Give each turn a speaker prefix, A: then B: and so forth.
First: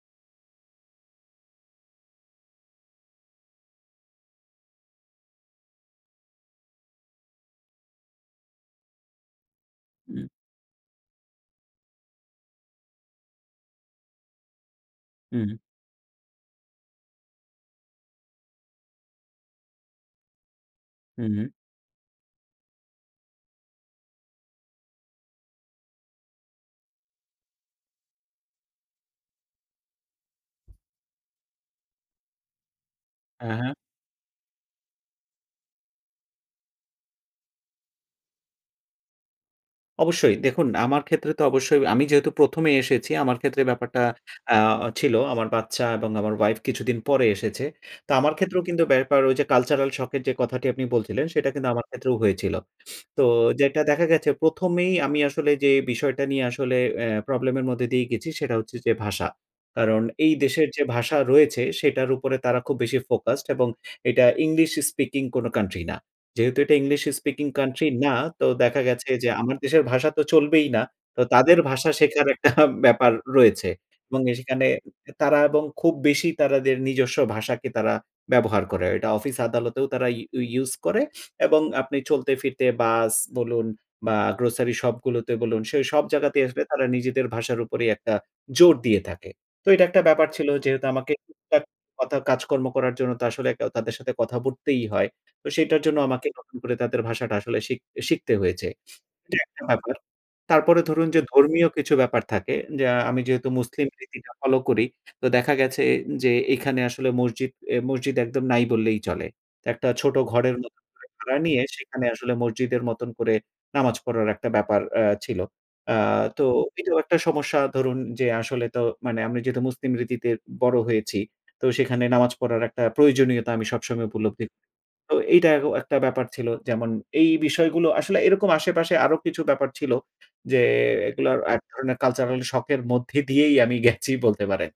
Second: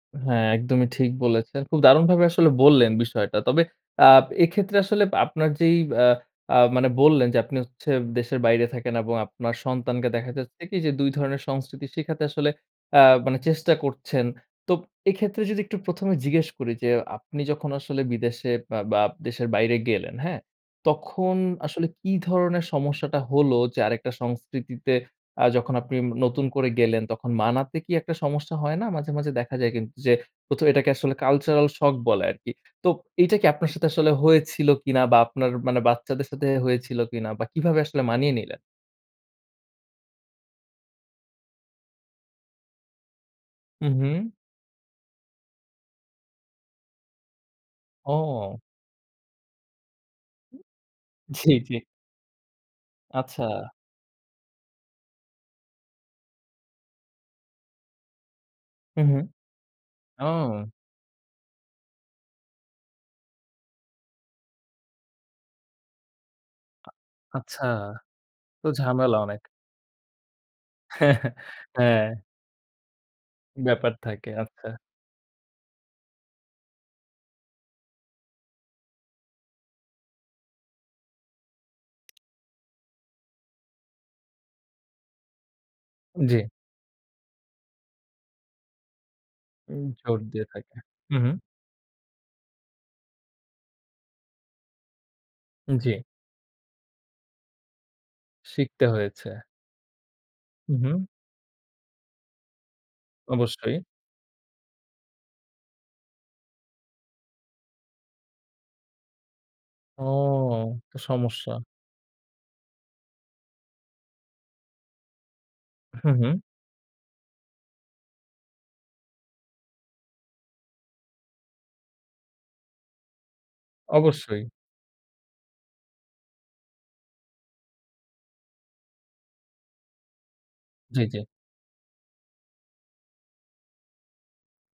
A: হ্যাঁ, একদমই ঠিক বলেছেন। খুব দারুণভাবে আসলে বললেন বিষয়টা। তবে আ এক্ষেত্রে আসলে আপনার যেই আ অ্যা মানে বললেন যে আপনি হচ্ছে দেশের বাইরে থাকেন এবং আপনার সন্তানকে
B: উম
A: দেখা যাচ্ছে কি যে ২ ধরনের সংস্কৃতি শিখাতে আসলে অ্যা মানে চেষ্টা করছেন। তো এক্ষেত্রে
B: হু।
A: যদি একটু ১ম এ জিজ্ঞেস করি যে আপনি যখন আসলে বিদেশে বা বা দেশে বাইরে গেলেন হ্যাঁ?
B: হু,
A: তখন
B: হু।
A: আসলে কি ধরনের সমস্যাটা হলো যে আরেকটা সংস্কৃতিতে আ যখন আপনি নতুন করে গেলেন তখন মানাতে কি একটা সমস্যা হয় না? মাঝে, মাঝে দেখা যায় কিন্তু যে প্রথ এটাকে আসলে কালচারাল শক বলে আরকি। তো এইটা কি
B: হ্যাঁ,
A: আপনার
B: হ্যাঁ।
A: সাথে আসলে হয়েছিল কিনা বা আপনার মানে বাচ্চাদের সাথে হয়েছিল কিনা বা কিভাবে আসলে মানিয়ে নিলেন?
B: অবশ্যই দেখুন আমার ক্ষেত্রে তো অবশ্যই আমি যেহেতু ১ম এ এসেছি আমার ক্ষেত্রে
A: হুম,
B: ব্যাপারটা
A: হু।
B: আ ছিল আমার বাচ্চা এবং আমার ওয়াইফ কিছুদিন পরে এসেছে। তো আমার
A: ও!
B: ক্ষেত্রেও কিন্তু ব্যাপার ওই যে কালচারাল শক এর যে কথাটি আপনি বলছিলেন সেটা
A: জি,
B: কিন্তু
A: জি।
B: আমার ক্ষেত্রেও হয়েছিল। তো
A: আচ্ছা।
B: যেটা দেখা গেছে ১ম এই আমি আসলে যেই বিষয়টা নিয়ে আসলে অ্যা প্রবলেম এর মধ্যে দিয়েই গেছি সেটা হচ্ছে যে
A: হু, হু।
B: ভাষা। কারণ এই দেশের
A: ও!
B: যে ভাষা রয়েছে সেটার উপরে তারা খুব বেশি ফোকাসড এবং এটা ইংলিশ স্পিকিং কোনো কান্ট্রি না। যেহেতু এটা
A: আ
B: ইংলিশ স্পিকিং
A: আচ্ছা।
B: কান্ট্রি না তো
A: তো
B: দেখা গেছে
A: ঝামেলা
B: যে
A: অনেক।
B: আমার দেশের ভাষা তো চলবেই না। তো তাদের ভাষা
A: হ্যাঁ।
B: শেখার একটা ব্যাপার রয়েছে
A: ব্যাপার
B: এবং
A: থাকে,
B: সেখানে
A: আচ্ছা।
B: তারা এবং খুব বেশি তারা দের নিজস্ব ভাষাকে তারা ব্যবহার করে। এটা অফিস আদালতেও তারা ইউ ইউস করে এবং আপনি চলতে ফিরতে বাস বলুন বা গ্রোসারি শপ গুলোতে বলুন সেই সব
A: জি।
B: জায়গাতেই আসলে তারা নিজেদের ভাষার উপরেই একটা জোর দিয়ে থাকে। তো এটা একটা
A: জোর
B: ব্যাপার
A: দিয়ে
B: ছিল
A: থাকে।
B: যেহেতু আমাকে
A: হু, হু।
B: টুকটাক অর্থাৎ কাজকর্ম করার জন্য তো আসলে ক তাদের সাথে কথা বলতেই হয়। তো সেটার জন্য
A: জি।
B: আমাকে নতুন করে তাদের ভাষাটা আসলে সিক শিখতে হয়েছে।
A: শিখতে হয়েছে।
B: এটা একটা ব্যাপার।
A: হু,
B: তারপরে
A: হু।
B: ধরুন যে ধর্মীয় কিছু ব্যাপার থাকে যে আমি যেহেতু
A: অবশ্যই।
B: মুসলিম রীতিটা ফলো করি তো দেখা গেছে যে এখানে আসলে মসজিদ এ মসজিদ একদম নাই বললেই চলে। তো একটা
A: ও!
B: ছোট ঘরের মত
A: এ তো
B: করে ভাড়া
A: সমস্যা।
B: নিয়ে সেখানে আসলে মসজিদের মতন করে নামাজ পড়ার একটা ব্যাপার আ ছিল। অ্যা
A: হু, হু, হু।
B: তো এটাও একটা সমস্যা ধরুন যে আসলে তো মানে আমি যেহেতু মুসলিম রীতিতে বড় হয়েছি, তো সেখানে নামাজ পড়ার একটা প্রয়োজনীয়তা আমি সবসময়
A: অবশ্যই।
B: উপলব্ধি। তো এইটা অ একটা ব্যাপার ছিল। যেমন এই বিষয়গুলো আসলে এরকম আশেপাশে আরো কিছু ব্যাপার ছিল যে
A: জি, জি।
B: এগুলা এক ধরনের কালচারাল শক এর মধ্যে দিয়েই আমি গেছি বলতে পারেন।